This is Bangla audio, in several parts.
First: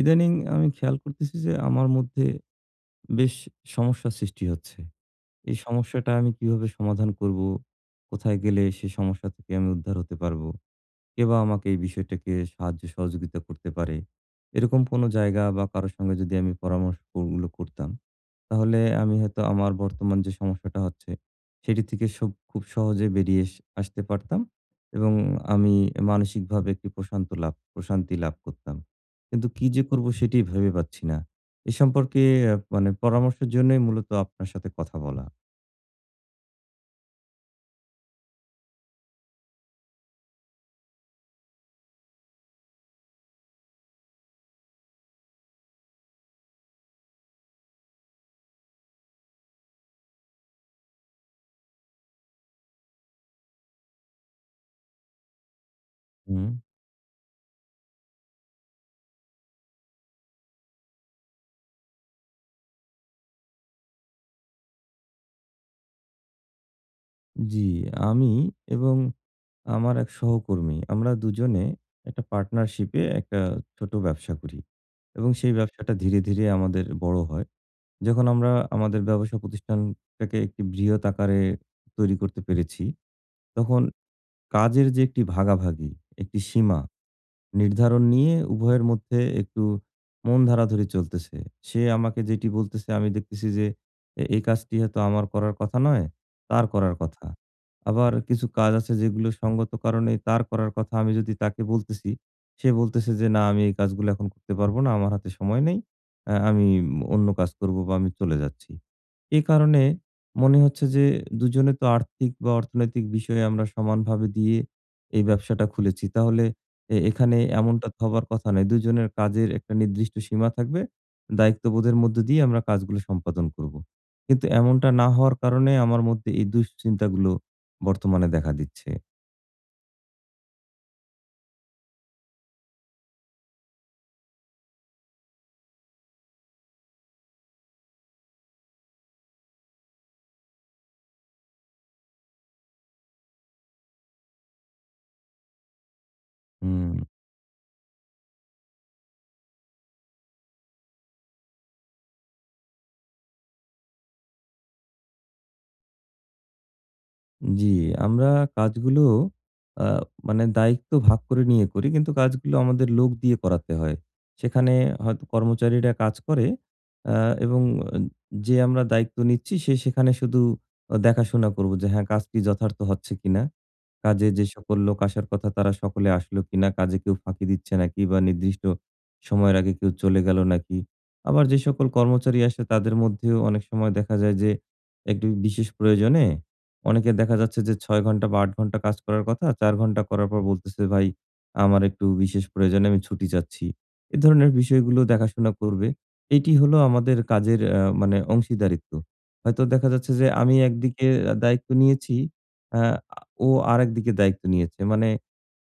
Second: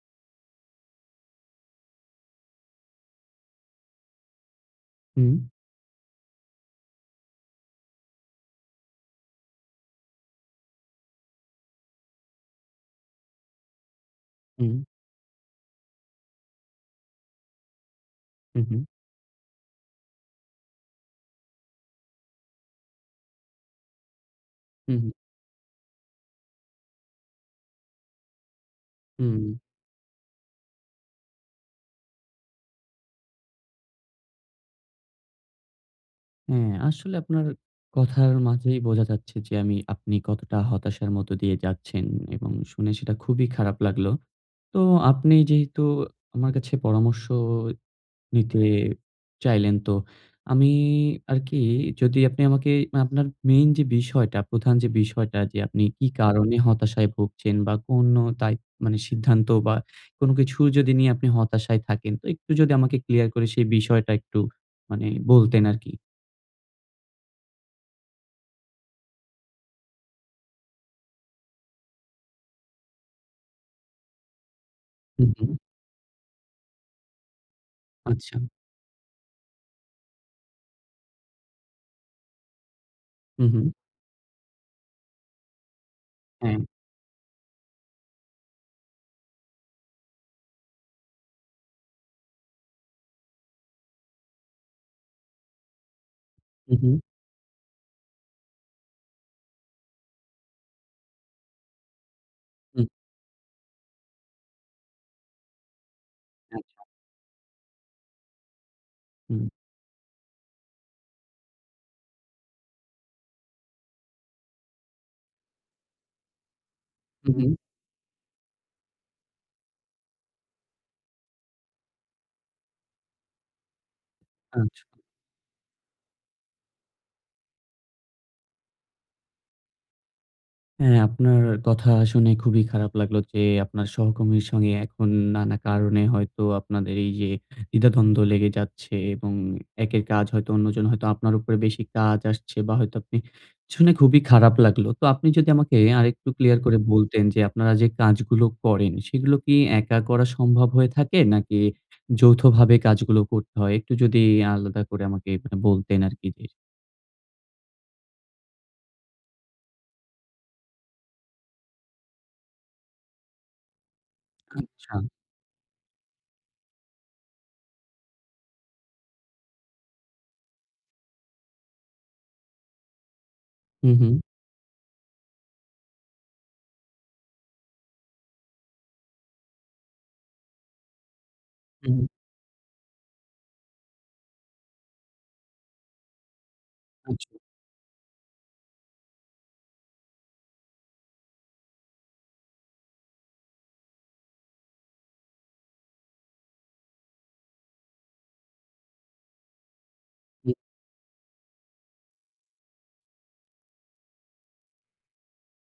ইদানিং আমি খেয়াল করতেছি যে আমার মধ্যে বেশ সমস্যা সৃষ্টি হচ্ছে। হুম। এই সমস্যাটা আমি কিভাবে সমাধান করবো? কোথায় গেলে সে সমস্যা থেকে আমি উদ্ধার হতে পারবো? কেবা আমাকে এই বিষয়টাকে সাহায্য সহযোগিতা করতে পারে? হুম। এরকম কোনো জায়গা বা কারো সঙ্গে যদি আমি পরামশ ওগুলো করতাম, হুম, হুম। তাহলে আমি হয়তো আমার বর্তমান যে সমস্যাটা হচ্ছে, সেটি থেকে সুব খুব সহজে বেরিয়ে আসতে পারতাম। হুম, হুম। এবং আমি মানসিকভাবে একটি প্রশান্ত লাভ প্রশান্তি লাভ করতাম। কিন্তু হুম। কি যে করবো সেটিই ভেবে পাচ্ছি না। এ সম্পর্কে অ্যা মানে পরামর্শের জন্যই মূলত আপনার সাথে কথা বলা। হ্যাঁ আসলে আপনার কথার মাঝেই বোঝা যাচ্ছে যে আমি আপনি কতটা হতাশার মধ্য দিয়ে যাচ্ছেন এবং শুনে সেটা খুবই খারাপ লাগলো। তো আপনি যেহেতু আমার কাছে পরামর্শ নিতে চাইলেন। তো আমি আরকি যদি আপনি আমাকে মা আপনার মেইন যে বিষয়টা প্রধান যে বিষয়টা, যে আপনি কি কারণে হুম। হতাশায় ভুগছেন বা কোনো দায়ি মানে সিদ্ধান্ত বা কোনো কিছু যদি নিয়ে আপনি হতাশায় থাকেন? তো একটু যদি আমাকে ক্লিয়ার করে সেই বিষয়টা একটু মানে বলতেন আরকি। উম জি আমি এবং আমার এক সহকর্মী, আমরা ২ জনে একটা পার্টনারশিপ এ একটা ছোট ব্যবসা করি। হু, এবং সেই হু। ব্যবসাটা ধীরে, ধীরে আমাদের বড় হয়। যখন আচ্ছা। আমরা আমাদের ব্যবসা প্রতিষ্ঠান টাকে একটি বৃহৎ আকারে তৈরি করতে পেরেছি হুম, হুম। তখন কাজের যে, একটি ভাগাভাগি, একটি হ্যাঁ। সীমা, নির্ধারণ নিয়ে উভয়ের মধ্যে একটু মন ধারাধরি চলতেছে। সে আমাকে যেটি বলতেছে, আমি দেখতেছি যে, এ এই কাজটি হয়তো আমার করার কথা নয়, তার হু, করার হু। কথা। আবার কিছু কাজ আছে যেগুলো সংগত কারণে তার করার কথা। আমি যদি তাকে বলতেছি, সে হু। বলতেছে যে, "না আমি এই কাজগুলো এখন করতে পারবো না। আমার হাতে সময় নেই। আ আমি আচ্ছা। অন্য কাজ করবো বা আমি চলে যাচ্ছি।" এ হুম। কারণে মনে হচ্ছে যে, ২ জনে তো আর্থিক বা অর্থনৈতিক বিষয়ে আমরা সমানভাবে দিয়ে এই ব্যবসাটা খুলেছি। তাহলে এ হুম, এখানে হুম। এমনটা তো হবার কথা নয়। ২ জনের কাজের একটা নির্দিষ্ট সীমা থাকবে। দায়িত্ববোধের মধ্য দিয়ে আমরা কাজগুলো সম্পাদন করবো। কিন্তু আচ্ছা। এমনটা না হওয়ার কারণে আমার মধ্যে এ দুশ্চিন্তাগুলো বর্তমানে দেখা দিচ্ছে। হ্যাঁ আপনার কথা শুনে খুবই খারাপ লাগলো যে, আপনার সহকর্মীর সঙ্গে এখন নানা কারণে হয়তো আপনাদের এইযে, দ্বিধাদ্বন্দ্ব লেগে যাচ্ছে এবং একের কাজ হয়তো অন্যজন হয়তো আপনার উপরে বেশি কাজ আসছে। বা হয়তো আপনি শুনে খুবই খারাপ লাগলো। তো আপনি যদি আমাকে আরেকটু ক্লিয়ার করে হুম। বলতেন যে আপনারা যে কাজগুলো করেন, সেগুলো কি একা করা সম্ভব হয়ে থাকে? নাকি যৌথভাবে কাজগুলো করতে হয়? একটু যদি আলাদা করে আমাকে অ্যা বলতেন আরকি যে জি আমরা কাজগুলো আ মানে দায়িত্ব ভাগ করে নিয়ে করি। কিন্তু কাজগুলো আমাদের লোক দিয়ে করাতে হয়। সেখানে আচ্ছা। হয়তো কর্মচারীরা কাজ করে। অ্যা এবং আম যে আমরা দায়িত্ব নিচ্ছি সে সেখানে শুধু অ দেখাশোনা করবো যে, হ্যাঁ কাজ কি যথার্থ হচ্ছে কিনা? হু, হু। কাজে যে সকল লোক আসার কথা তারা সকলে আসলো কিনা? কাজে কেউ ফাঁকি দিচ্ছে নাকি বা নির্দিষ্ট সময়ের আগে কেউ চলে গেলো নাকি? আবার যে সকল হুম। কর্মচারী আসে তাদের মধ্যেও অনেক সময় দেখা যায় যে একটু বিশেষ প্রয়োজনে, অনেকের আচ্ছা। দেখা যাচ্ছে যে ৬ ঘন্টা বা ৮ ঘন্টা কাজ করার কথা। ৪ ঘন্টা করার পর বলতেছে, "ভাই আমার একটু বিশেষ প্রয়োজনে আমি ছুটি চাচ্ছি।" এ ধরনের বিষয়গুলো দেখাশোনা করবে। এটি হলো আমাদের কাজের অ্যা মানে অংশীদারিত্ব। হয়তো দেখা যাচ্ছে যে হুম। আমি একদিকে আ দায়িত্ব নিয়েছি অ্যা আ ও আরেকদিকে দায়িত্ব নিয়েছে। মানে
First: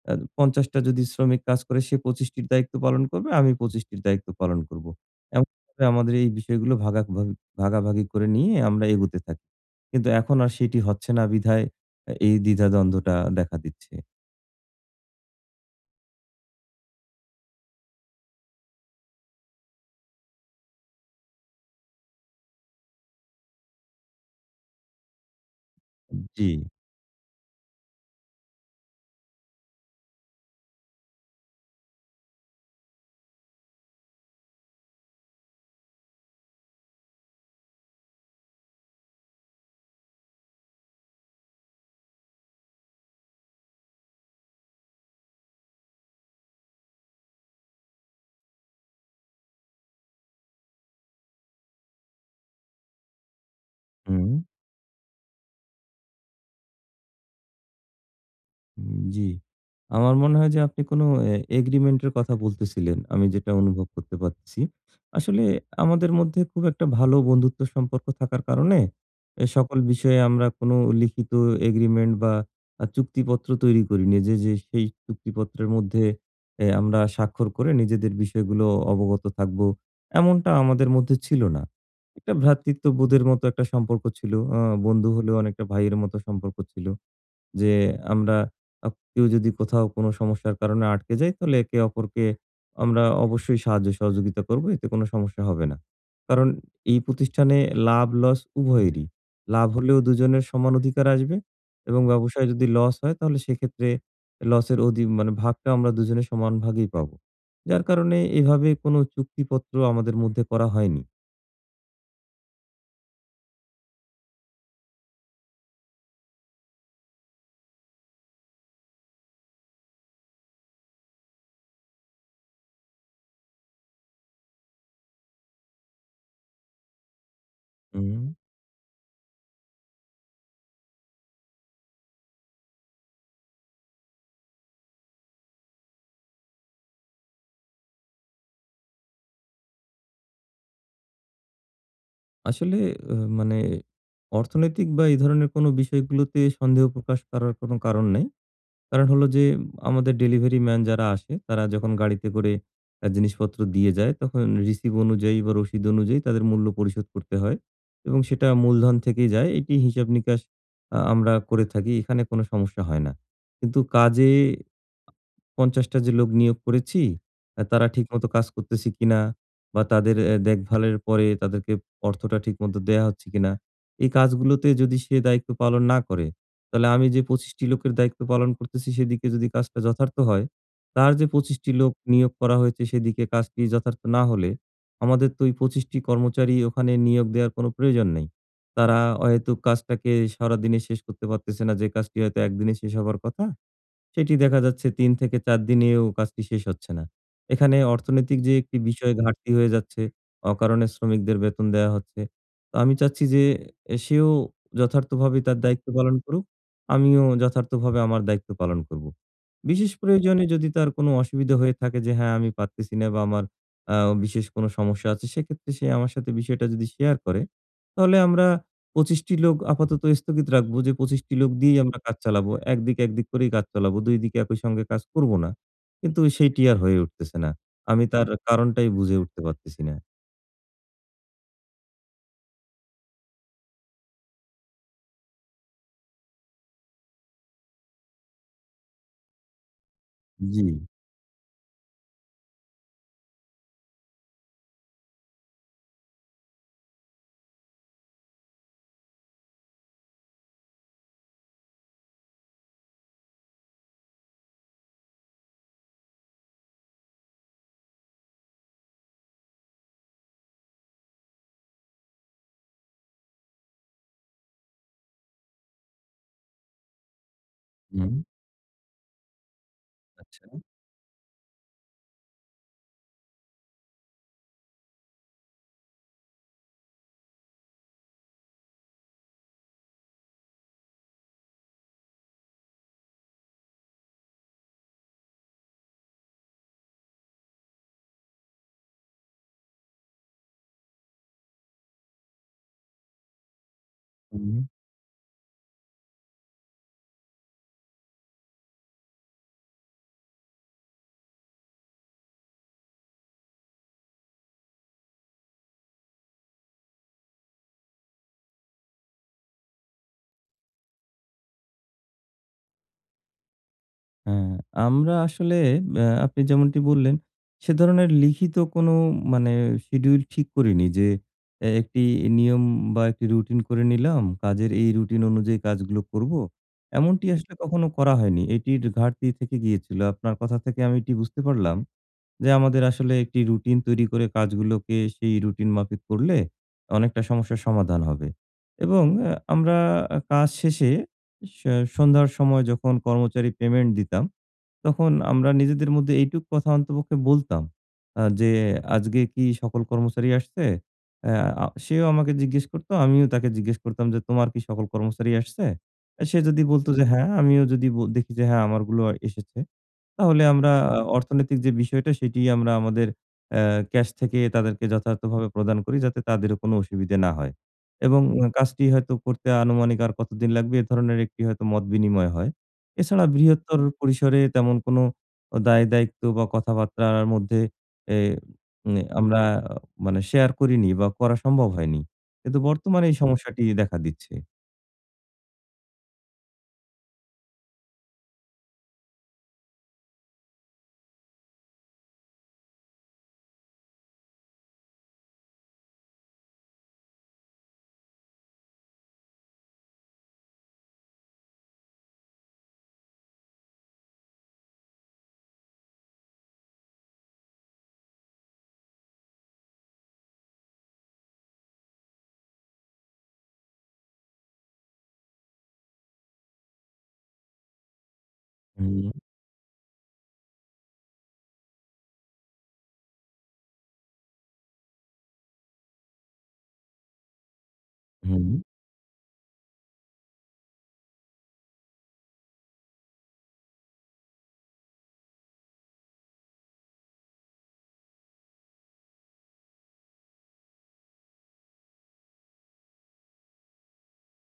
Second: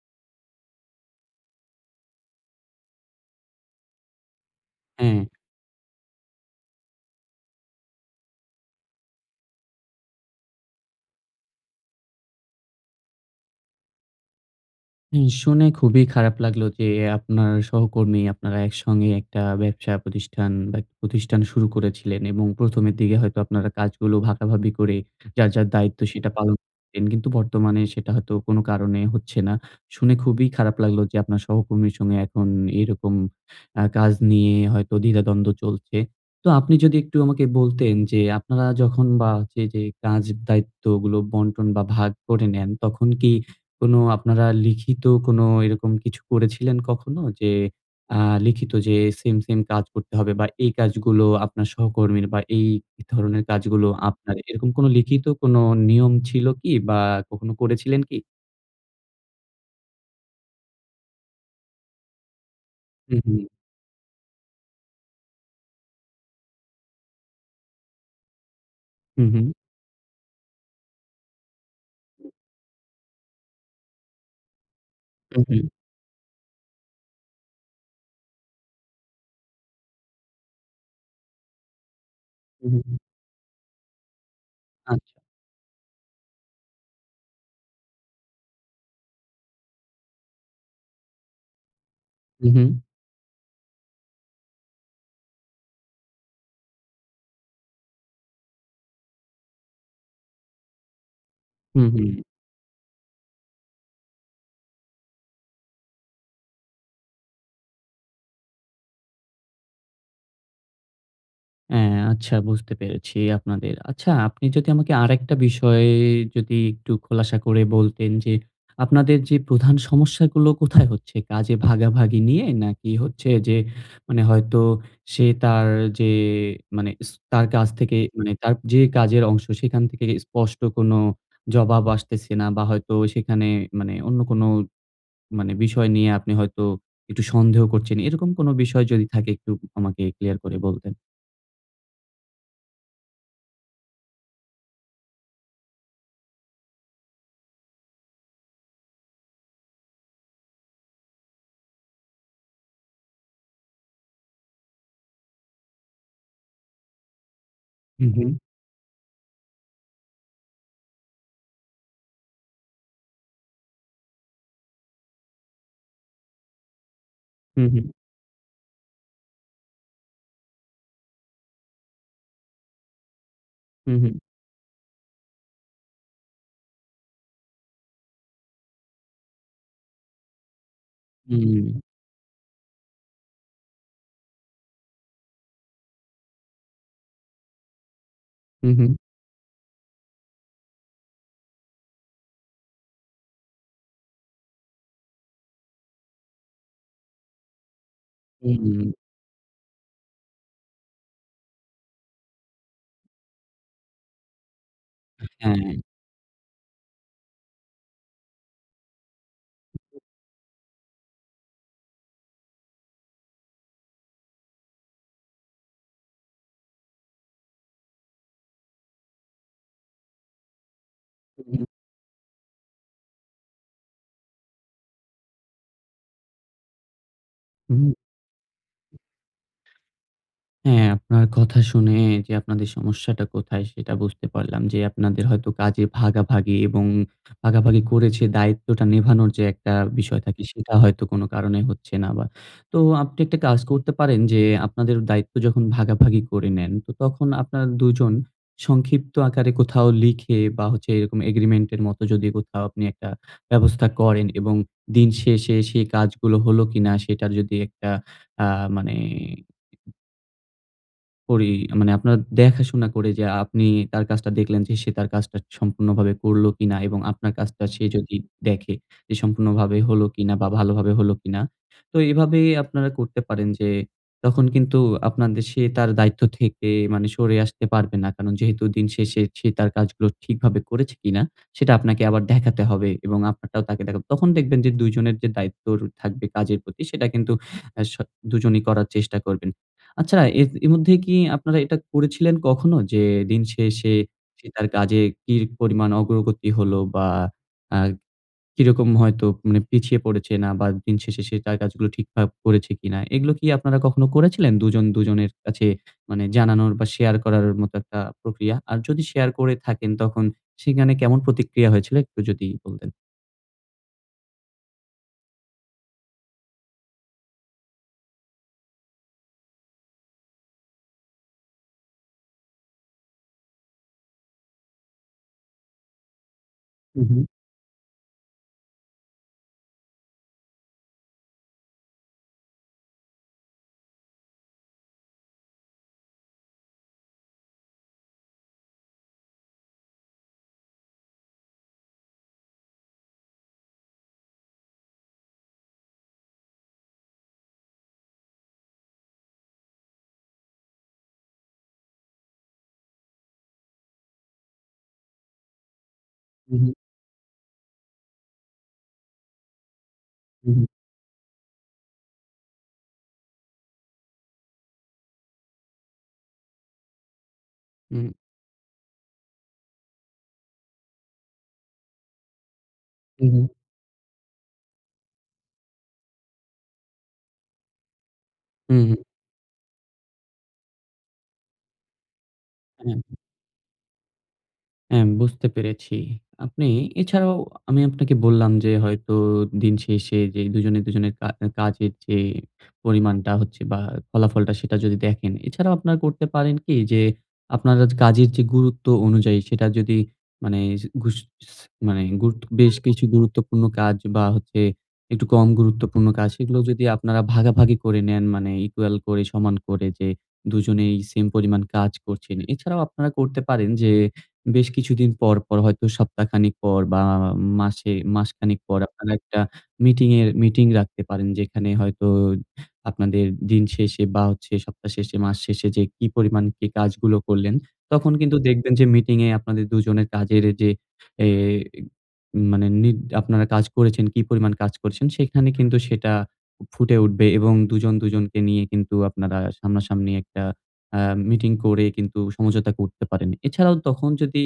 অ্যা ৫০ টা যদি শ্রমিক কাজ করে সে ২৫ টির দায়িত্ব পালন করবে আমি ২৫ টির দায়িত্ব পালন করবো। হ্যাঁ। এমন করে আমাদের এই বিষয়গুলো ভাগাভাগ ভাগাভাগি করে নিয়ে আমরা এগোতে থা কিন্তু এখন আর সেটি হচ্ছে না। বিধায় অ্যা এই দ্বিধাদ্বন্দ্বটা দেখা দিচ্ছে। হুম, শুনে খুবই খারাপ লাগলো যে আপনার সহকর্মী, আপনারা একসঙ্গে একটা ব্যবসা প্রতিষ্ঠান বা প্রতিষ্ঠান শুরু করেছিলেন এবং প্রথমের দিকে হয়তো আপনারা কাজগুলো ভাগাভাগি করে যার, যার দায়িত্ব সেটা উম-জি। পালন করতেন। কিন্তু বর্তমানে সেটা হয়তো কোনো কারণে হচ্ছে না। শুনে খুবই খারাপ লাগলো যে আপনার সহকর্মীর সঙ্গে এখন এরকম অ্যা কাজ নিয়ে হয়তো দ্বিধাদ্বন্দ্ব চলছে। তো আপনি যদি একটু আমাকে বলতেন যে আপনারা যখন বা যে, যে কাজ দায়িত্বগুলো বন্টন বা ভাগ করে নেন, তখন কি কোনো আপনারা লিখিত কোনো এরকম কিছু করেছিলেন কখনো? যে আ লিখিত যে সেইম, সেইম কাজ করতে হবে বা এই কাজগুলো আপনার সহকর্মীর বা এই এধরনের কাজগুলো আপনার হুম। এরকম কোনো লিখিত কোনো নিয়ম ছিলো কি বা কখনো করেছিলেন কি? উম জি। আমার মনে হয় যে আপনি কোন অ্যা এগ্রিমেন্ট এর কথা বলতেছিলেন। হুম, আমি হুম। যেটা অনুভব করতে পারতেছি। আসলে আমাদের মধ্যে খুব একটা ভালো বন্ধুত্ব সম্পর্ক থাকার কারণে হুম, এ হুম? সকল বিষয়ে আমরা কোনো লিখিত এগ্রিমেন্ট বা আ চুক্তিপত্র তৈরি করিনি। যে, যে সেই উহুম। চুক্তিপত্রের মধ্যে অ্যা আমরা স্বাক্ষর করে নিজেদের বিষয়গুলো অবগত থাকবো। এমনটা আমাদের মধ্যে ছিলো না। একটা হুম, হুম। ভ্রাতৃত্ববোধের মতো একটা সম্পর্ক ছিলো। আ বন্ধু আচ্ছা। হলেও অনেকটা ভাইয়ের মতো সম্পর্ক ছিলো। যে আমরা আ কেউ যদি কোথাও কোনো সমস্যার কারণে আটকে যাই, তাহলে একে অপরকে হুম, হুম। আমরা অবশ্যই সাহায্য-সহযোগিতা করব। এতে কোনো সমস্যা হবে না। কারণ এই প্রতিষ্ঠানে লাভ-লস উভয়েরই। লাভ হলেও দুজনের সমান অধিকার আসবে হুম, এবং হুম। ব্যবসায় যদি লস হয় তাহলে সেক্ষেত্রে লসের অধি মানে ভাগটা আমরা দুজনের সমান ভাগেই পাবো। যার কারণে এভাবে কোনো চুক্তিপত্র আমাদের মধ্যে করা হয়নি। হ্যাঁ আচ্ছা, বুঝতে পেরেছি আপনাদের। আচ্ছা, আপনি যদি আমাকে আরেকটা বিষয়ে যদি একটু খোলাসা করে বলতেন, যে আপনাদের যে প্রধান সমস্যাগুলো কোথায় হচ্ছে? কাজে ভাগাভাগি নিয়ে? নাকি হচ্ছে যে মানে হয়তো সে তার যে মানে তার কাছ থেকে হুম। মানে তার যে কাজের অংশ, সেখান থেকে স্পষ্ট কোনো জবাব আসতেছে না? বা হয়তো সেখানে মানে অন্য কোনো মানে বিষয় নিয়ে আপনি হয়তো একটু সন্দেহ করছেন? এরকম কোন বিষয় যদি থাকে, একটু আমাকে ক্লিয়ার করে বলতেন। আসলে আ মানে অর্থনৈতিক বা এই ধরণের কোনো বিষয়গুলোতে সন্দেহ প্রকাশ করার কোনো কারণ নেই। কারণ হলো যে, আমাদের ডেলিভারিম্যান যারা আসে, তারা যখন গাড়িতে করে আ জিনিসপত্র দিয়ে যায়, তখন রিসিভ অনুযায়ী বা রশিদ অনুযায়ী তাদের মূল্য পরিশোধ করতে হয় হু, এবং হু। সেটা মূলধন থেকেই যায়। এটি হিসাব-নিকাশ আ আমরা করে থাকি। এখানে কোনো সমস্যা হয় না। কিন্তু কাজে ৫০ টা যে লোক নিয়োগ করেছি, আ হু, তারা হু। ঠিকমত কাজ করতেছে কিনা? বা তাদের এ্যা দেখভালের পরে তাদেরকে অর্থটা ঠিকমত দেয়া হচ্ছে কিনা? হু, এ হু। কাজগুলোতে যদি সে দায়িত্ব পালন না করে, তাহলে আমি যে ২৫ টি লোকের দায়িত্ব পালন করতেছি, সেদিকে যদি কাজটা যথার্থ হয়, তার যে ২৫ টি হুম। লোক নিয়োগ করা হয়েছে, সেদিকে কাজটি যথার্থ না হলে, আমাদের তো ওই ২৫ টি কর্মচারী ওখানে নিয়োগ দেয়ার কোন প্রয়োজন নেই। হু, হু। তারা অহেতুক কাজটাকে সারাদিনে শেষ করতে পারতেছে না, যে কাজটি হয়তো ১ দিনে শেষ হবার কথা। সেটি দেখা যাচ্ছে, ৩ থেকে ৪ দিনেও কাজটি শেষ হচ্ছে না। এখানে অর্থনৈতিক হু, যে হু, একটি হুম। বিষয়, ঘাটতি হয়ে যাচ্ছে, অকারণে শ্রমিকদের বেতন দেয়া হচ্ছে। তো আমি চাচ্ছি যে, এ সেও যথার্থভাবে তার হ্যাঁ। দায়িত্ব পালন করুক। আমিও যথার্থভাবে আমার দায়িত্ব পালন করবো। বিশেষ প্রয়োজনে যদি তার কোনো অসুবিধা হয়ে থাকে, যে হ্যাঁ আমি পারতেছি না, বা আমার অ্যা বিশেষ কোনো সমস্যা আছে, সেক্ষেত্রে সে আমার সাথে বিষয়টা যদি শেয়ার করে, তাহলে আমরা ২৫ টি লোক আপাতত স্থগিত রাখবো, যে ২৫ টি লোক উহুম। দিয়েই আমরা কাজ চালাবো। ১ দিক, ১ দিক করেই কাজ চালাবো, ২ দিকে একই সঙ্গে কাজ করব না। কিন্তু সেইটি আর হয়ে উঠতেছে না। উহুম। আমি তার কারণটাই বুঝে উঠতে পারতেছি না। হ্যাঁ, আপনার কথা শুনে যে আপনাদের সমস্যাটা কোথায়, সেটা বুঝতে পারলাম। যে আপনাদের হয়তো কাজে ভাগাভাগি এবং ভাগাভাগি করে যে দায়িত্বটা নেভানোর যে একটা বিষয় থাকে, সেটা জি। হয়তো কোনো কারণে হচ্ছে না বা। তো আপনি একটি কাজ করতে পারেন, যে আপনাদের দায়িত্ব যখন ভাগাভাগি করে নেন, তো তখন আপনার ২ জন সংক্ষিপ্ত আকারে কোথাও লিখে বা হচ্ছে এরকম Agreement এর মতো যদি কোথাও আপনি একটা ব্যবস্থা করেন এবং দিনশেষে সে কাজগুলো হলো কিনা, সেটার যদি একটা আ মানে করি মানে আপনার দেখাশোনা করে যে আপনি তার কাজটা দেখলেন যে, সে তার কাজটা সম্পূর্ণভাবে করলো কিনা এবং আপনার কাজটা সে যদি হুম। দেখে যে সম্পূর্ণভাবে হলো কিনা বা আচ্ছা। ভালোভাবে হলো কিনা। তো এভাবেই আপনারা করতে পারেন যে তখন কিন্তু আপনাদের সে তার দায়িত্ব থেকে মানে সরে আসতে পারবে না। কারণ যেহেতু দিন শেষে সে তার কাজগুলো ঠিকভাবে করেছে কিনা সেটা আপনাকে আবার দেখাতে হবে এবং আপনারটাও তাকে দেখাব। তখন দেখবেন যে দুজনের যে দায়িত্ব র থাকবে কাজের প্রতি সেটা কিন্তু অ্যা স দুজনই করার চেষ্টা করবেন। আচ্ছা, এর এ মধ্যে কি আপনারা এটা করেছিলেন কখনো, যে দিন শেষে সে হুম। তার কাজে কি পরিমাণ অগ্রগতি হল, বা অ্যা কিরকম হয়তো মানে পিছিয়ে পড়েছে না বা দিন শেষে সে তার কাজগুলো ঠিকঠাক করেছে কিনা। এগুলো কি আপনারা কখনো করেছিলেন? দুজন-দুজনের কাছে মানে জানানোর বা শেয়ার করার মতো একটা প্রক্রিয়া? আর যদি শেয়ার করে থাকেন, তখন সেখানে কেমন প্রতিক্রিয়া হয়েছিল একটু যদি বলতেন। হ্যাঁ, আমরা আসলে অ্যা আপনি যেমনটি বললেন সে ধরনের লিখিত কোন মানে schedule ঠিক করিনি যে অ্যা একটি নিয়ম বা একটি রুটিন করে নিলাম, কাজের এই রুটিন অনুযায়ী কাজগুলো করব। হু, এমনটি হু। আসলে কখনো করা হয়নি। এটির ঘাটতি থেকে গিয়েছিল। আপনার কথা থেকে আমি এটি বুঝতে পারলাম, যে আমাদের আসলে একটি রুটিন তৈরি করে কাজগুলোকে সেই রুটিন মাফিক করলে, অনেকটা সমস্যার সমাধান হবে এবং অ্যা আমরা আ কাজ শেষে এ সন্ধ্যার সময় যখন কর্মচারী পেমেন্ট দিতাম, তখন আমরা নিজেদের মধ্যে এইটুকু কথা অন্তপক্ষে বলতাম আ যে "আজকে কি সকল কর্মচারী আসছে?" আ সেও আমাকে জিজ্ঞেস করত। আমিও তাকে জিজ্ঞেস করতাম যে, "তোমার কি সকল কর্মচারী আসছে?" সে হু, যদি হু। বলতো যে "হ্যাঁ।" আমিও যদি ব দেখি যে হ্যাঁ, আমারগুলোও এসেছে। তাহলে উহু। আমরা আ অর্থনৈতিক যে বিষয়টা সেটি আমরা আমাদের অ্যা ক্যাশ থেকে তাদেরকে যথার্থভাবে প্রদান করি যাতে তাদেরও কোনো অসুবিধে না হয়। উম। এবং কাজটি হয়তো করতে আনুমানিক আর কতদিন লাগবে এ ধরনের একটি হয়তো মত বিনিময় হয়। এছাড়া হুম, হু। বৃহত্তর পরিসরে তেমন কোন দায়-দায়িত্ব বা কথাবার্তার মধ্যে এ হুম, হু। এ আমরা মানে শেয়ার করিনি বা করা সম্ভব হয়নি। কিন্তু হুম। বর্তমানে এই সমস্যাটি দেখা দিচ্ছে। হ্যাঁ, বুঝতে পেরেছি। আপনি এছাড়াও আমি আপনাকে বললাম যে, হয়তো দিনশেষে যে, ২ জনে, ২ জনের কা আ কাজের যে পরিমাণটা হচ্ছে বা, ফলাফলটা সেটা যদি দেখেন, এছাড়াও আপনারা করতে পারেন কি? যে, আপনার আজ কাজের যে গুরুত্ব অনুযায়ী সেটা যদি মানে যে ঘুস স মানে গুরুত্ব বেশ কিছু গুরুত্বপূর্ণ কাজ বা, হচ্ছে একটু কম গুরুত্বপূর্ণ কাজ সেগুলো যদি আপনারা ভাগাভাগি করে নেন। মানে equal করে, সমান করে যে ২ জনেই সেইম পরিমাণ কাজ করছেন। এছাড়াও আপনারা করতে পারেন যে, বেশ কিছুদিন পর, পর হয়তো সপ্তাহ খানেক পর বা, আ মাসে মাসখানেক পর আপনারা হুম। একটা মিটিংয়ের মিটিং রাখতে পারেন। যেখানে হয়তো আপনাদের দিন শেষে বা, হচ্ছে সপ্তাহ শেষে, মাস শেষে যে কি পরিমাণ কি কাজগুলো করলেন, তখন কিন্তু হুম। দেখবেন যে মিটিংয়ে আপনাদের ২ জনের কাজের এ যে, এ মানে নিজ আপনারা কাজ করেছেন কি পরিমাণ কাজ করছেন, সেখানে কিন্তু সেটা ফুটে উঠবে এবং ২ জন ২ জনকে নিয়ে কিন্তু আপনারা সামনাসামনি একটা আ মিটিং করে কিন্তু সমঝোতা করতে পারেন। এছাড়াও তখন যদি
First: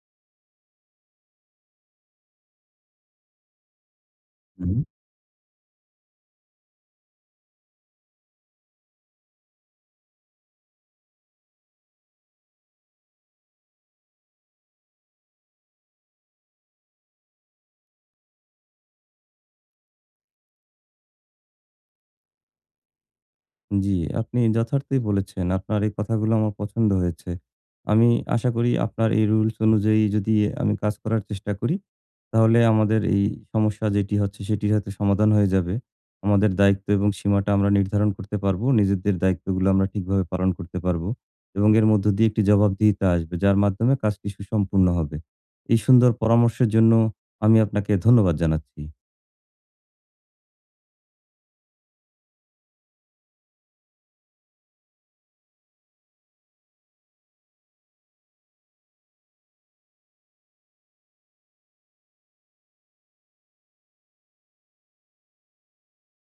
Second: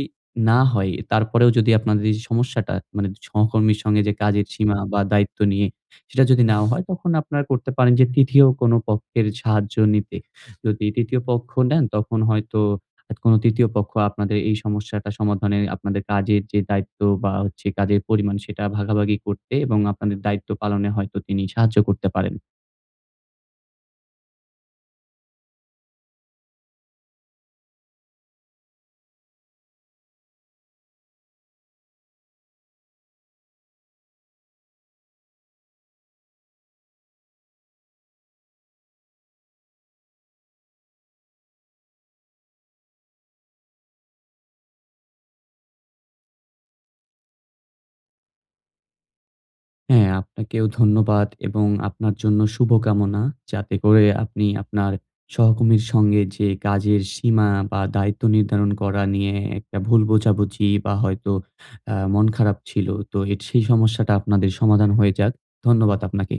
না হয়, তারপরেও যদি আপনাদের এই সমস্যাটা, মানে ছা সহকর্মীর সঙ্গে যে কাজের সীমা হুম। বা, দায়িত্ব নিয়ে, সেটা যদি নাও হয়, তখন আপনারা করতে পারেন যে, ৩য় কোন পক্ষের সাহায্য নিতে। যদি ৩য় পক্ষ নেন, তখন হয়তো আ কোন ৩য় পক্ষ আপনাদের এই সমস্যাটা সমাধানে আপনাদের কাজের যে দায়িত্ব বা, হচ্ছে কাজের পরিমাণ, সেটা ভাগাভাগি করতে এবং আপনাদের দায়িত্ব পালনে হয়তো তিনি সাহায্য করতে পারেন। জি, আপনি যথার্থই বলেছেন। আপনার এই কথাগুলো আমার পছন্দ হয়েছে। আমি আশা করি আপনার এই রুলস অনুযায়ী যদি আমি কাজ করার চেষ্টা করি, তাহলে আমাদের এই সমস্যা যেটি হচ্ছে, সেটির হয়তো সমাধান হয়ে যাবে। আমাদের দায়িত্ব এবং সীমাটা আমরা নির্ধারণ করতে পারবো। নিজেদের দায়িত্বগুলো আমরা ঠিকভাবে পালন করতে পারবো। এবং এর মধ্য দিয়ে একটি জবাবদিহিতা আসবে। যার মাধ্যমে কাজটি সুসম্পূর্ণ হবে। এই সুন্দর পরামর্শের জন্য আমি আপনাকে ধন্যবাদ জানাচ্ছি। হ্যাঁ, আপনাকেও ধন্যবাদ এবং আপনার জন্য শুভকামনা। যাতে করে আপনি আপনার সহকর্মীর সঙ্গে যে কাজের সীমা বা, দায়িত্ব নির্ধারণ করা নিয়ে এ একটা ভুল বোঝাবুঝি বা, হয়তো আ মন খারাপ ছিল। তো এট সেই সমস্যাটা আপনাদের সমাধান হয়ে যাক। ধন্যবাদ আপনাকে।